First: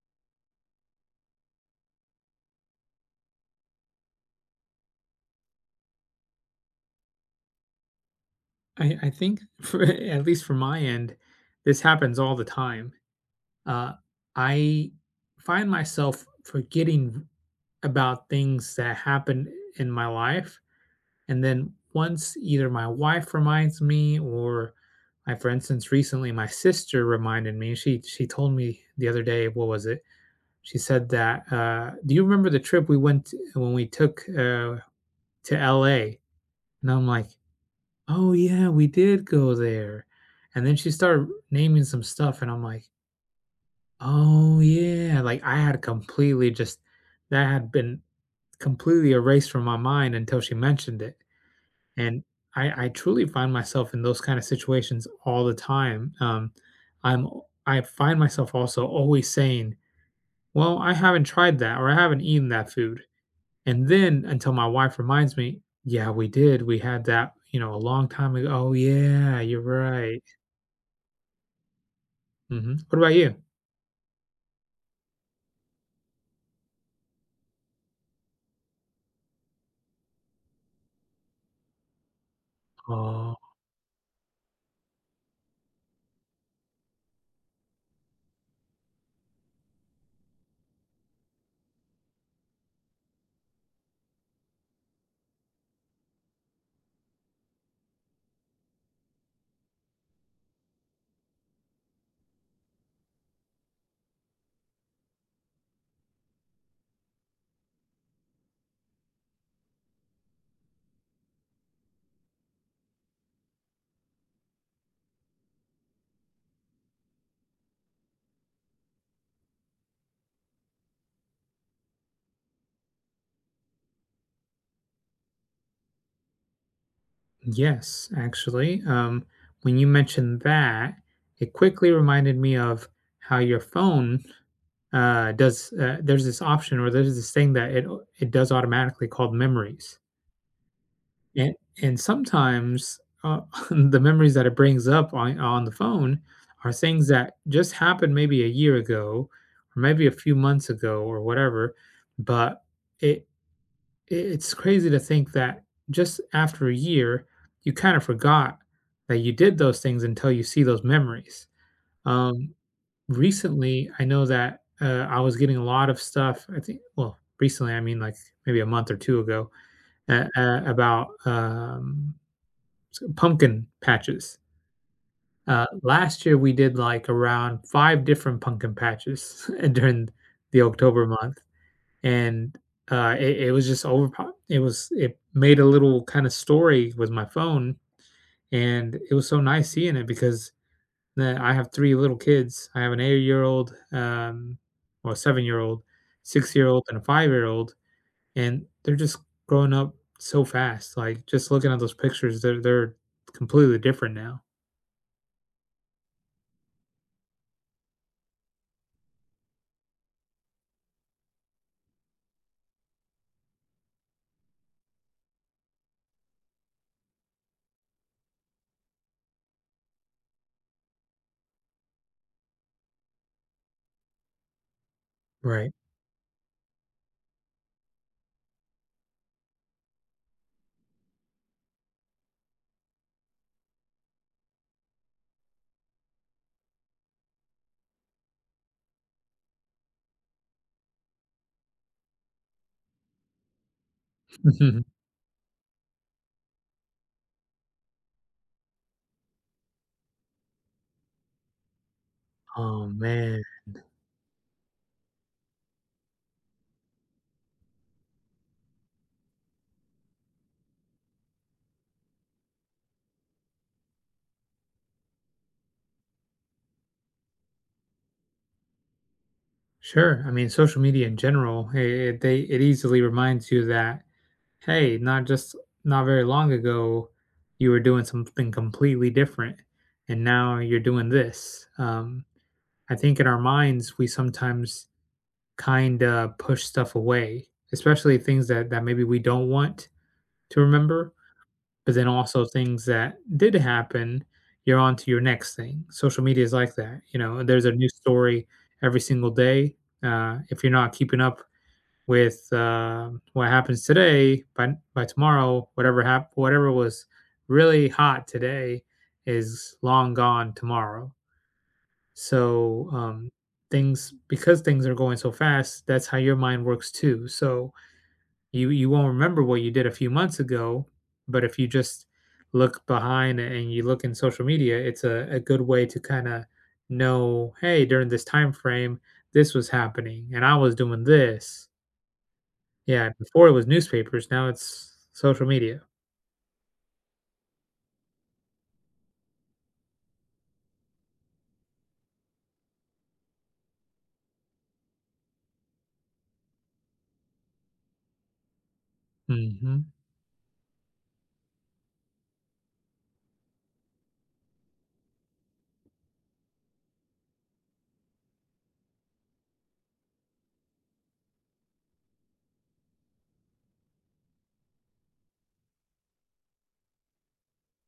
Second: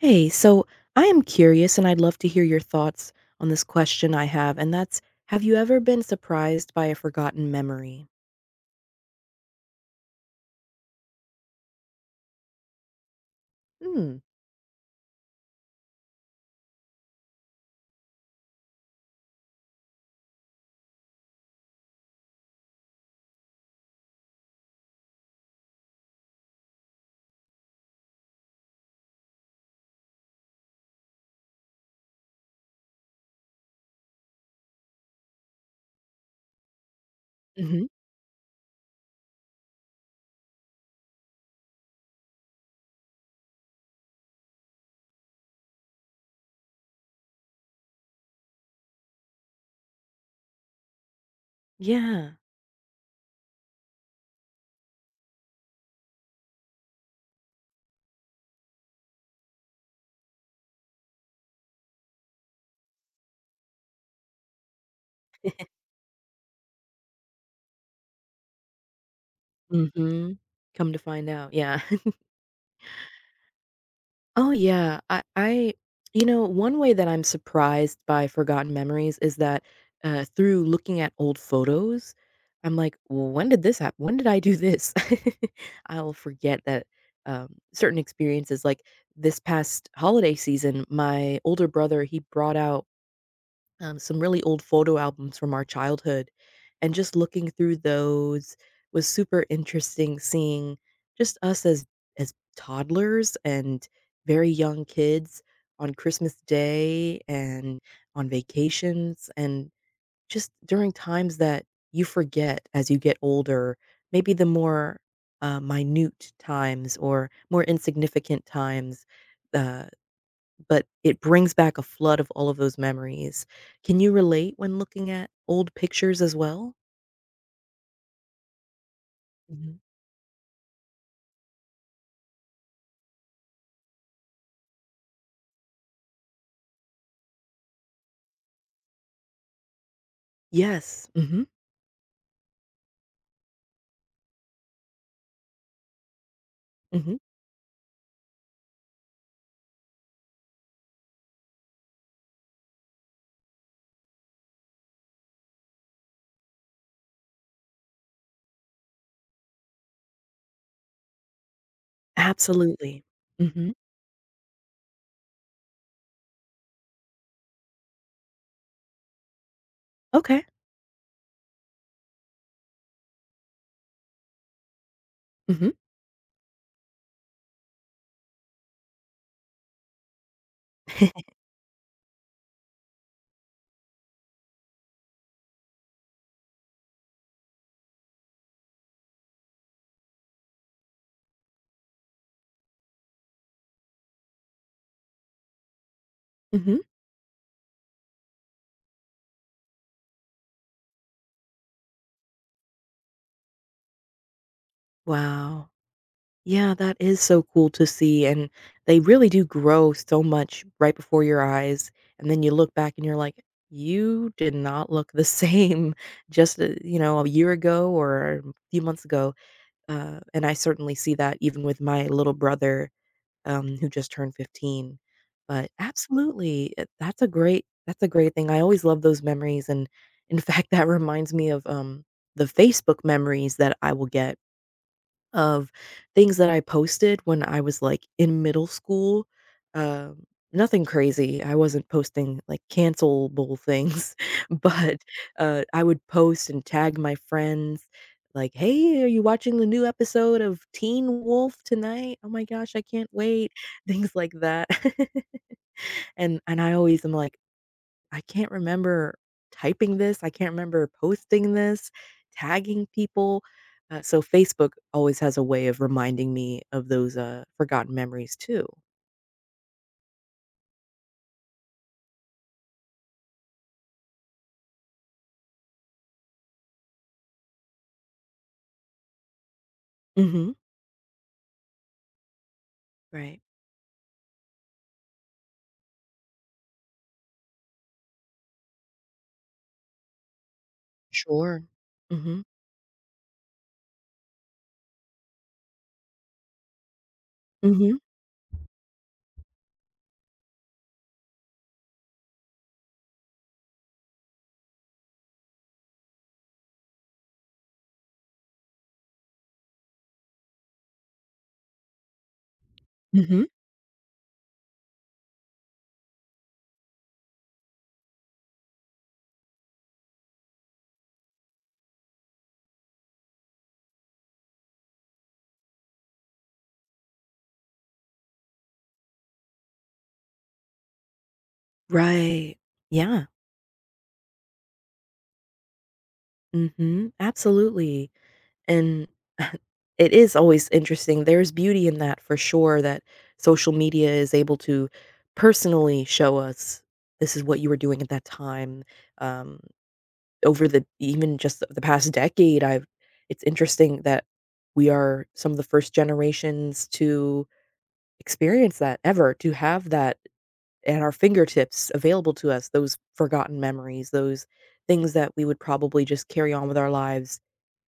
Hey, so I am curious and I'd love to hear your thoughts on this question I have, and that's have you ever been surprised by a forgotten memory? I I think for a at least from my end, this happens all the time. Uh, Hmm. I find myself forgetting v about things that happened, eh, in my life, and then once either my wife reminds me or I for instance, recently my sister reminded me, she she told me the other day what was it? She said that, uh, "Do you remember the trip we went when we took, uh, to LA?" And I'm like, Mhm. "Oh yeah, we did go there." And then she started naming some stuff, and I'm like "Oh, yeah." Like, I had completely just that had been completely erased from my mind until she mentioned it. And Yeah. I I truly find myself in those kinda situations all the time, um, I'm, o I find myself also always saying, "Well, I haven't tried that," or, "I haven't eaten that food." And then until my wife reminds me, "Yeah, we did, we had that, you know, a long time ago." "Oh yeah, you're right." Mhm. Come to find out yeah. Mhm. What about you? Oh, yeah, I I you know, one way that I'm surprised by forgotten memories is that, uh through looking at old photos, I'm like, "Well, Oh. when did this hap when did I do this?" I'll forget that, um, certain experiences like, this past holiday season, my older brother, he brought out, um, some really old photo albums from our childhood, and just looking through those was super interesting, seeing just us as as toddlers and very young kids on Christmas Day, and on vacations, and just during times that you forget as you get older, maybe the more, uh, minute times or more insignificant times, uh, but it brings back a flood of all of those memories. Can you relate when looking at old pictures as well? Yes, actually, um, when Mhm. you mentioned that, it quickly reminded me of how your phone, uh, does, uh There's this option, or there's this thing that it it does automatically called Memories. Yes, mhm. And and sometimes, uh, the memories that it brings up on on the phone are things Mhm. that just happened maybe a year ago or maybe a few months ago or whatever. But it it it's crazy to think that just after a year, you kind of forgot that you did those things until you see those memories, um, Absolutely. Mhm. recently, I know that, uh, I was getting a lot of stuff, I think well, recently, I mean, like maybe a month or 2 ago, at, Okay. uh about, um, s pumpkin patches. Uh, Mhm. last year we did, like, around 5 different pumpkin patches and during the October month, and, uh, it it was just overpop it was it made a little kind of story with my phone, and it was so nice seeing it because, uh, I have 3 little kids, I have an 8 um, or a 7 Mhm. 6 and a 5 and they're just growing up so fast, like, just looking at those pictures, they're they're completely different now. Wow. Yeah, that is so cool to see, and they really do grow so much right before your eyes, and then you look back and you're like, "You did not look the same just, uh, you know, a year ago, or a few months ago." Uh, and I certainly see that even with my little brother, um, who just turned 15. But, Right. absolutely, i that's a great that's a great thing, I always love those memories, and in fact, that reminds me of, um, the Facebook memories that I will get of things that I posted when I was, like, in middle school. Uh, nothing crazy. I wasn't posting, like, cancel-able things, but, uh, I would post and tag my friends, like, "Hey, are you watching the new episode of Teen Wolf tonight? Oh my gosh, I Oh, can't man. wait." Things like that. And and I always am like, "I can't remember typing this, I can't remember posting this, tagging people." Uh, so Facebook always has a way of reminding me of those, uh, forgotten memories, too. Sure. I mean, social media in general, it it they it easily reminds you that, "Hey, not just not very long ago you were doing something completely different, and Mhm. now you're doing this." Um, I think in our Right. minds we sometimes kinda push stuff away, especially things that that maybe we don't want to remember, Sure, but then also mhm. things that did happen, you're on to your next thing. Social media is like that, you know, there's a new Mhm. story every single day, uh, if you're not keeping up with, uh, what happens today, by by tomorrow, whatever hap whatever was really hot today is long gone tomorrow. So, um, Mhm. things because things are going so fast, that's how your mind works too, so you you won't remember what you did a few months ago, but if you just look behind, and you look in social media, it's a a good way to kinda know, "Hey, during this timeframe, this was happening and I was doing this." Right, Yeah, yeah. before it was newspapers, now it's social media. Mhm. Absolutely, and it is always interesting, there's beauty in that, for sure, that social media is able to personally show us, "This is what you were doing at that time," um, Mhm. over the even just the the past decade, I've it's interesting that we are some of the first generations to experience that, ever, to have that at our fingertips available to us, those forgotten memories, those things that we would probably just carry on with our lives,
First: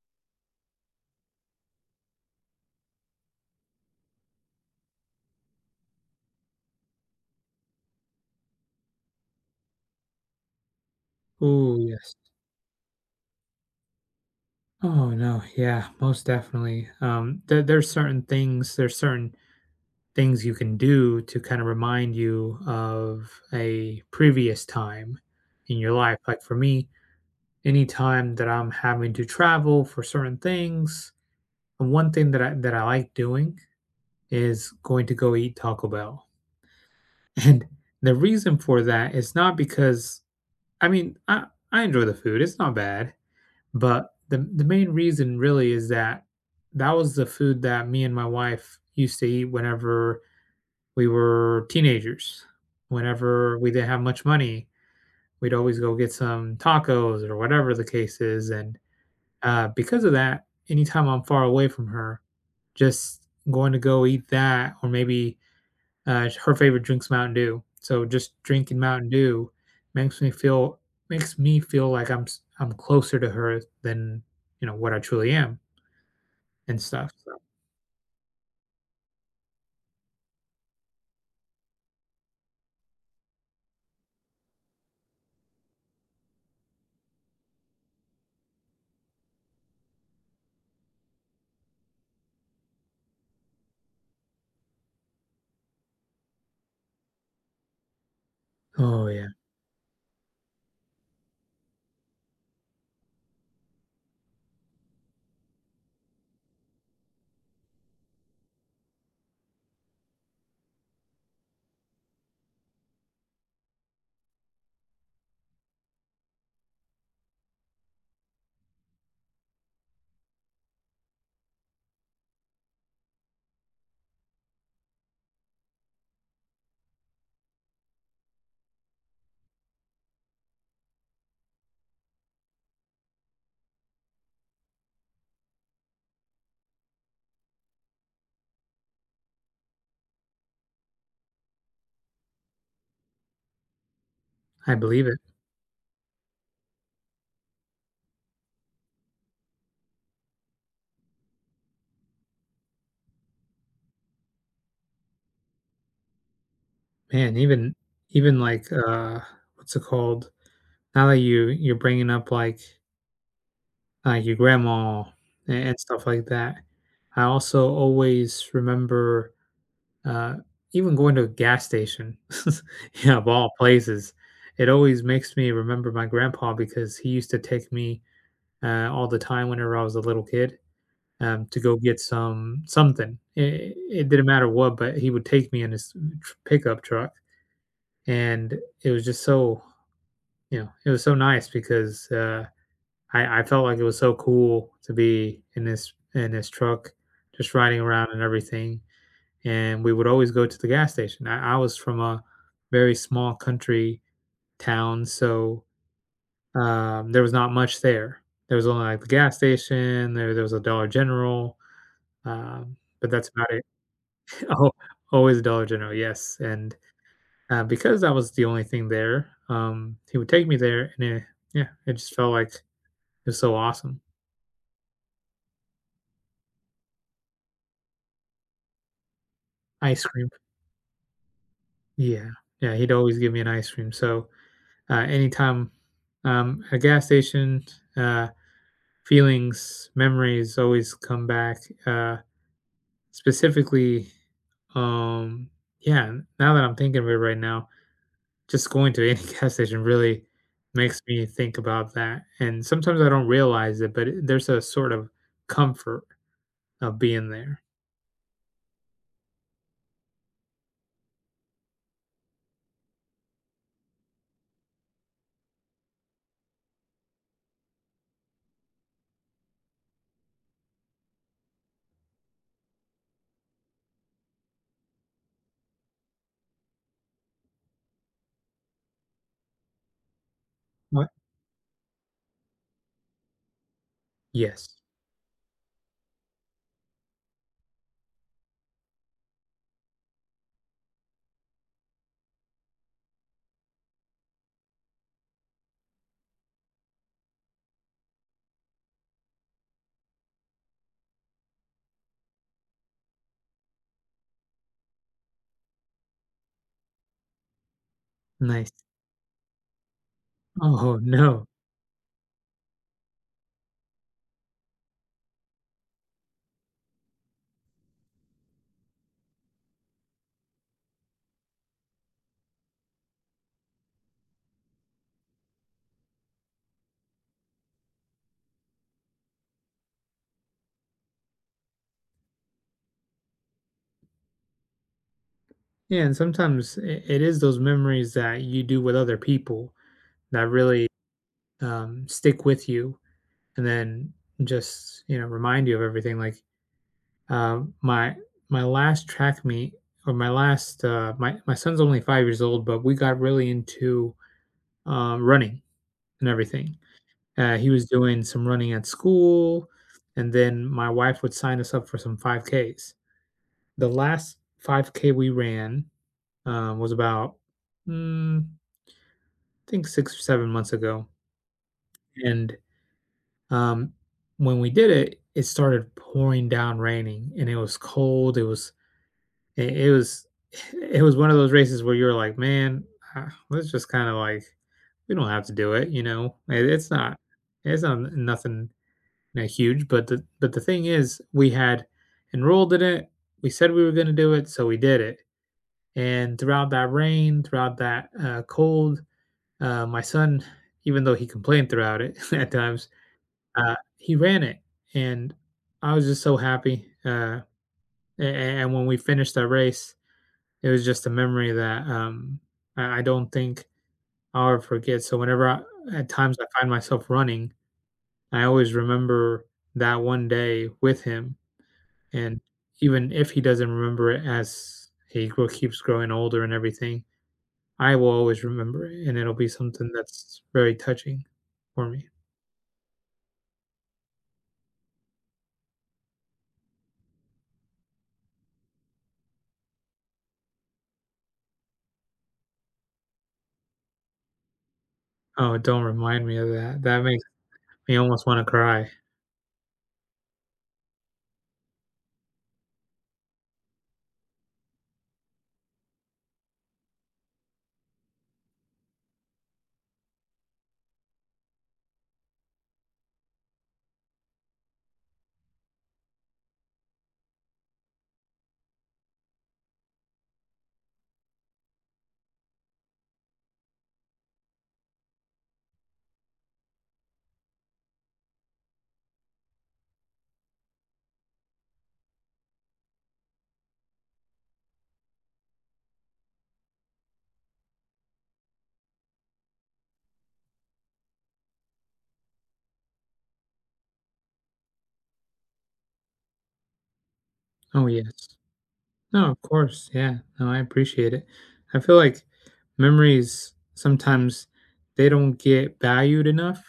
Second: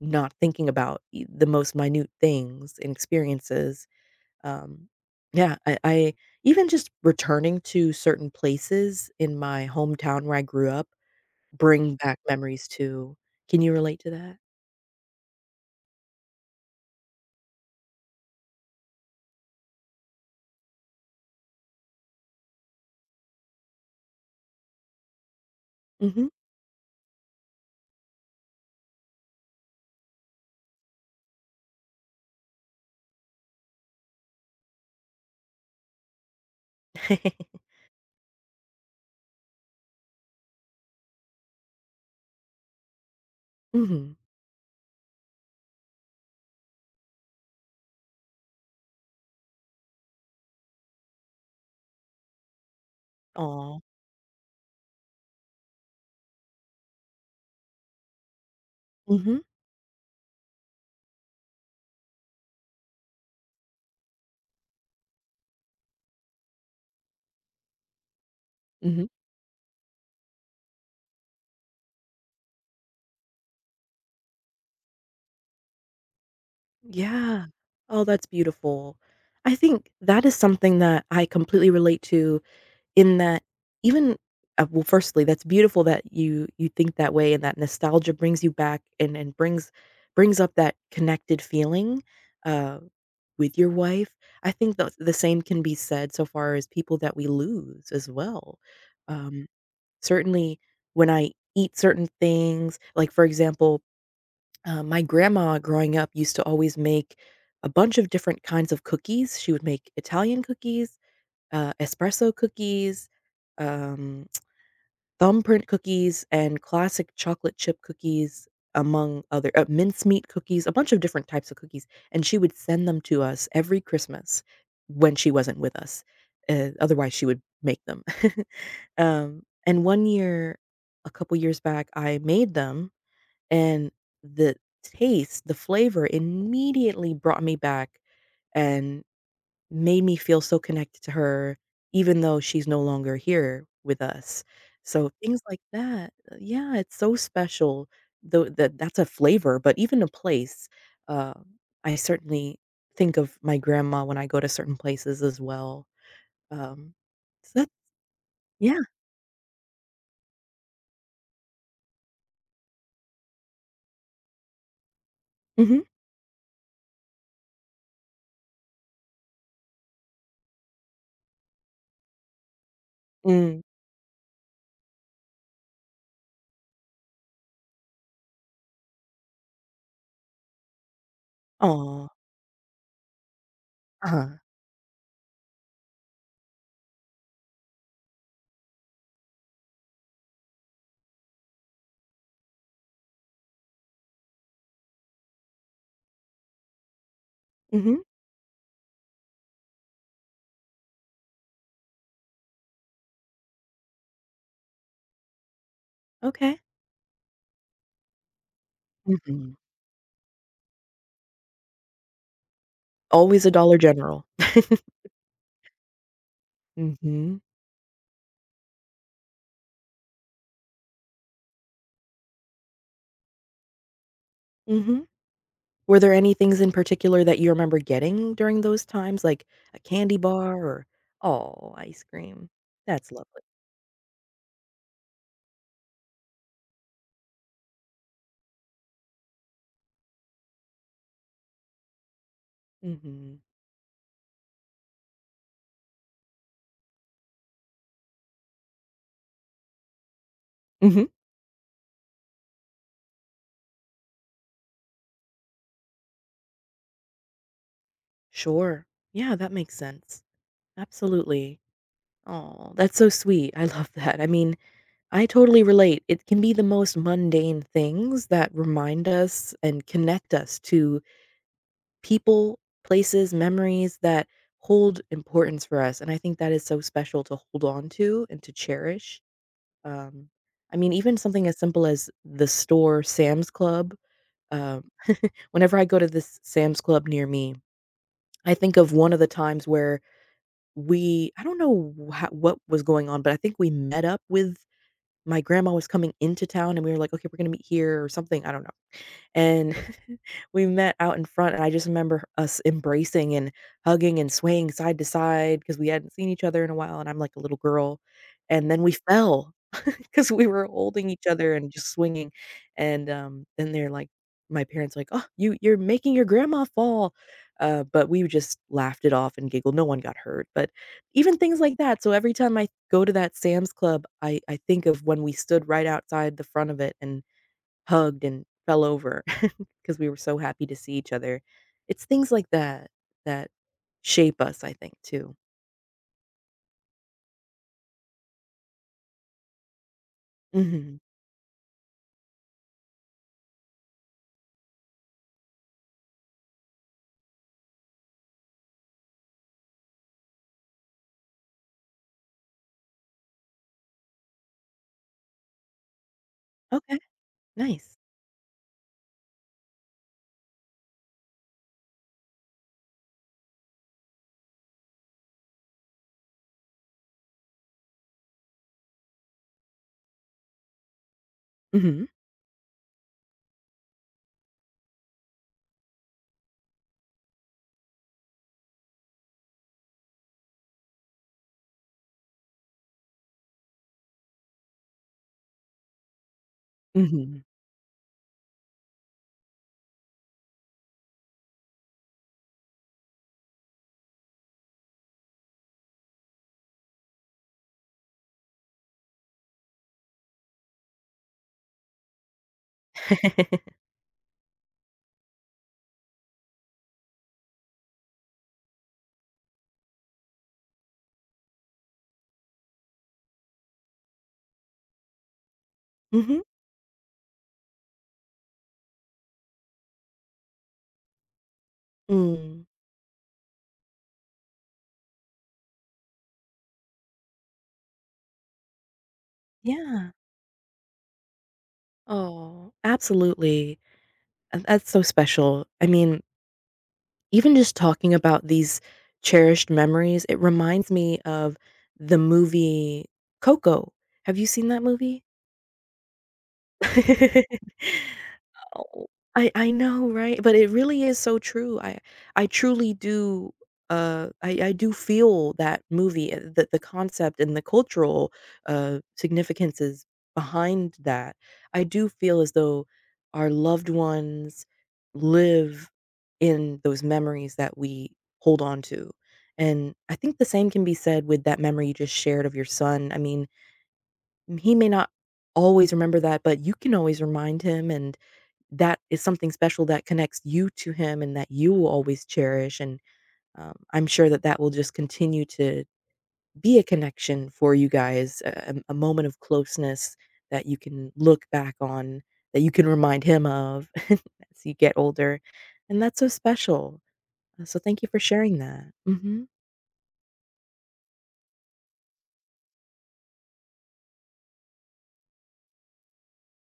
not thinking about, y the most minute things and experiences. Um, yeah, I I even just returning to certain places in my hometown where I grew up, Ooh, bring yes. back memories too. Can you relate to that? Oh, no. Yeah, most definitely. Um, there there's certain things there's certain things you can do to kinda remind you of a previous time in your life, Mhm. like, for me, any time that I'm having to travel for certain things, the one thing that I that I like doing is going to go eat Taco Bell. And the reason for that is not because I mean, I I enjoy the food, it's not bad, but Mhm. the m the main reason, really, is that that was the food that me and my wife used to eat whenever we were teenagers, whenever we Aw. didn't have much money, we'd always go get some tacos, or whatever the case is, and, Mhm. uh, because of that, any time I'm far away from her, just going to go eat that, or maybe, uh, sh her favorite drink's Mountain Dew, so just drinking Mhm. Mountain Dew makes me feel makes me feel like I'm s I'm closer to her s than, you know, what I truly am and stuff, so Yeah. Oh, that's beautiful. I think that is something that I completely relate to, in that, even uh, well, firstly, that's beautiful that you you think that way, and that nostalgia brings you back and and brings brings up that connected feeling, uh, with your wife. I think the the same can be said so far as people that we lose as well. Oh, yeah. Um, certainly when I eat certain things, like, for example, uh, my grandma growing up used to always make a bunch of different kinds of cookies. She would make Italian cookies, uh, espresso cookies, um, thumbprint cookies, and classic chocolate chip cookies, among other uh, mincemeat cookies, a bunch of different types of cookies, and she would send them to us every Christmas when she wasn't with us, eh, otherwise she would make them. Um, and one year, a couple years back, I made them, and the taste the flavor immediately brought me back, and made me feel so connected to her, even though she's no longer here with us. I believe So, it. things like that uh, yeah, it's so special. Though, tha that's a flavor, but even a place. Uh, I certainly think of my grandma when I go to certain places as well. Um, Man, so that's even even, like, yeah. uh what's it called? Now that you you're bringing up, like Uh, your grandma a and Mhm. stuff like that, I also always remember, uh even going to a gas station, you know, of all Mm. places. It always makes me remember my grandpa because he used to take me, uh, all the time whenever I was a little kid, um, to go get Aw. some something. I it didn't Uh-huh. matter what, but he would take me in his tr pickup truck, and it was just so you know, it was so nice because, uh, I I felt, like, it was so cool to be in his in his truck just riding Mhm. around and everything. And we would always go to the gas station. I I was from a very small country town, so, Okay. um, there was not much there. There was only, like, the gas Mhm. station, there there was a Dollar General, um, but that's Always a about it. Dollar General. Al always a Dollar General, yes, and, Mhm. uh, because that was the only thing there, um, he would take me there, and it yeah, it just felt like it was so awesome. Mhm. Were there any things in particular that you remember getting during those times, like a Ice candy cream. bar or Aw, ice Yeah. cream. Yeah, he'd That's always give me lovely. an ice cream. So, uh, any time, um, a gas station, uh, feelings, memories always come back, uh, Mhm. specifically, um, yeah, n now that I'm thinking of it right now, just going to any gas station really makes Mhm. me think about that, and sometimes I don't realize it, but it, there's a sort of comfort of being there. Sure. Yeah, that makes sense. Absolutely. Aw, that's so sweet. I love that. I mean, I totally relate. It can be the most mundane things that remind us and connect us to people, places, memories that hold importance for us, and I think that is so special to hold onto and to cherish. Um, I mean, What? even something as simple as the store Sam's Club, Yes. um, whenever I go to this Sam's Club near me, I think of one of the times where we I don't know h what was going on, but I think we met up with My grandma was coming into town, and we were like, "Okay, we're gonna meet here," or something. I don't know. And we met out in front, and I just remember us embracing and hugging and swaying side to side 'cause we hadn't seen each other in a while, and I'm like a little girl. And then Nice. we fell 'cause we were Oh, holding each no. other and just swinging, and, um, then they're like my parents are like, "Oh, you, you're making your grandma fall." Uh, but we just laughed it off and giggled. No one got hurt. But even things like that. So every time I go to that Sam's Club, I I think of when we stood right outside the front of it and hugged and fell over 'cause we were so happy to see each other. It's things like that that shape us, I think, too. Yeah, and sometimes it it is those memories that you do with other people that really, Mhm. um, stick with you, and then just, you know, remind you of everything. Like, um, my my last track meet or my last, uh My my son's only 5 years old, but we got really into, um, running and everything. Okay. Uh, he was Nice. doing some running at school, and then my wife would sign us up for some 5Ks. The last 5K we ran, um, was about, mm, I think 6 or 7 months ago Mhm. and, um, when we did it, it started pouring down raining, and it was cold, it was, it it was it was one of those races where you were like, "Man, uh, let's just kinda like We don't have to do it." You know? It, it's not, Mhm. it's not nothing, n huge. But the but the thing is we had enrolled in it, we said we were gonna do it, so we did it. And throughout that rain, throughout that, uh, cold, uh, my son even though he complained throughout it at times, uh, he ran it, and I was just so happy. Uh, a a and when we finished that race, it was just a memory that, um, I I don't think I'll ever forget. So whenever I at times Mhm. I find myself running, I always remember that one day with him. And Mm. even if he doesn't remember it as he gro keeps growing older and everything, I will always remember it, and it'll be something Yeah. that's very touching for me. Oh, absolutely. Uh, that's so special. I mean Even just talking about these cherished memories, it reminds me of the movie Coco. Have you seen that movie? Oh, don't remind me of that, that makes me almost wanna cry. Oh, I I know, right? But it really is so true. I I truly do, uh, I I do feel that movie, uh, the the concept and the cultural, uh, significances behind that. I do feel as though our loved ones live in those memories that we hold on to, and I think the same can be said with that memory you just shared of your son I mean he may not always remember that, but you can always remind him, and that is something special that connects you to him and that you will always cherish, and, um, I'm sure that that will just continue to be a connection for you guys, a a a moment of closeness that you can look back on, that you can remind him of as you get older, and that's so special. Uh, so Oh, thank you for yes. sharing that, No, of mhm. course, yeah. No, I appreciate it. I feel like memories, sometimes they don't get valued enough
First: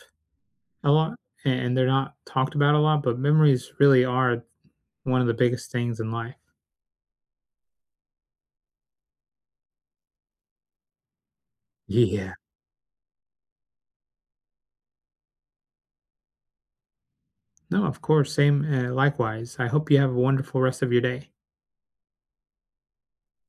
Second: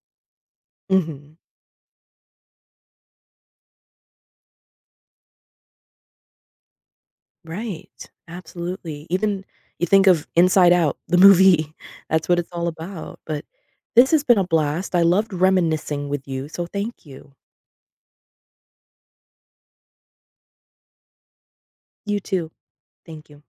a lot, Mhm. and, they're not talked about a lot, but memories really are th one of the biggest things in life. Right. Absolutely. Even you think of Inside Out, the movie, Ye that's yeah. what it's all about. But this has been a blast, I loved reminiscing with you, so thank you. No, of course same, eh, likewise, I hope you have a wonderful rest of your day. You too. Thank you.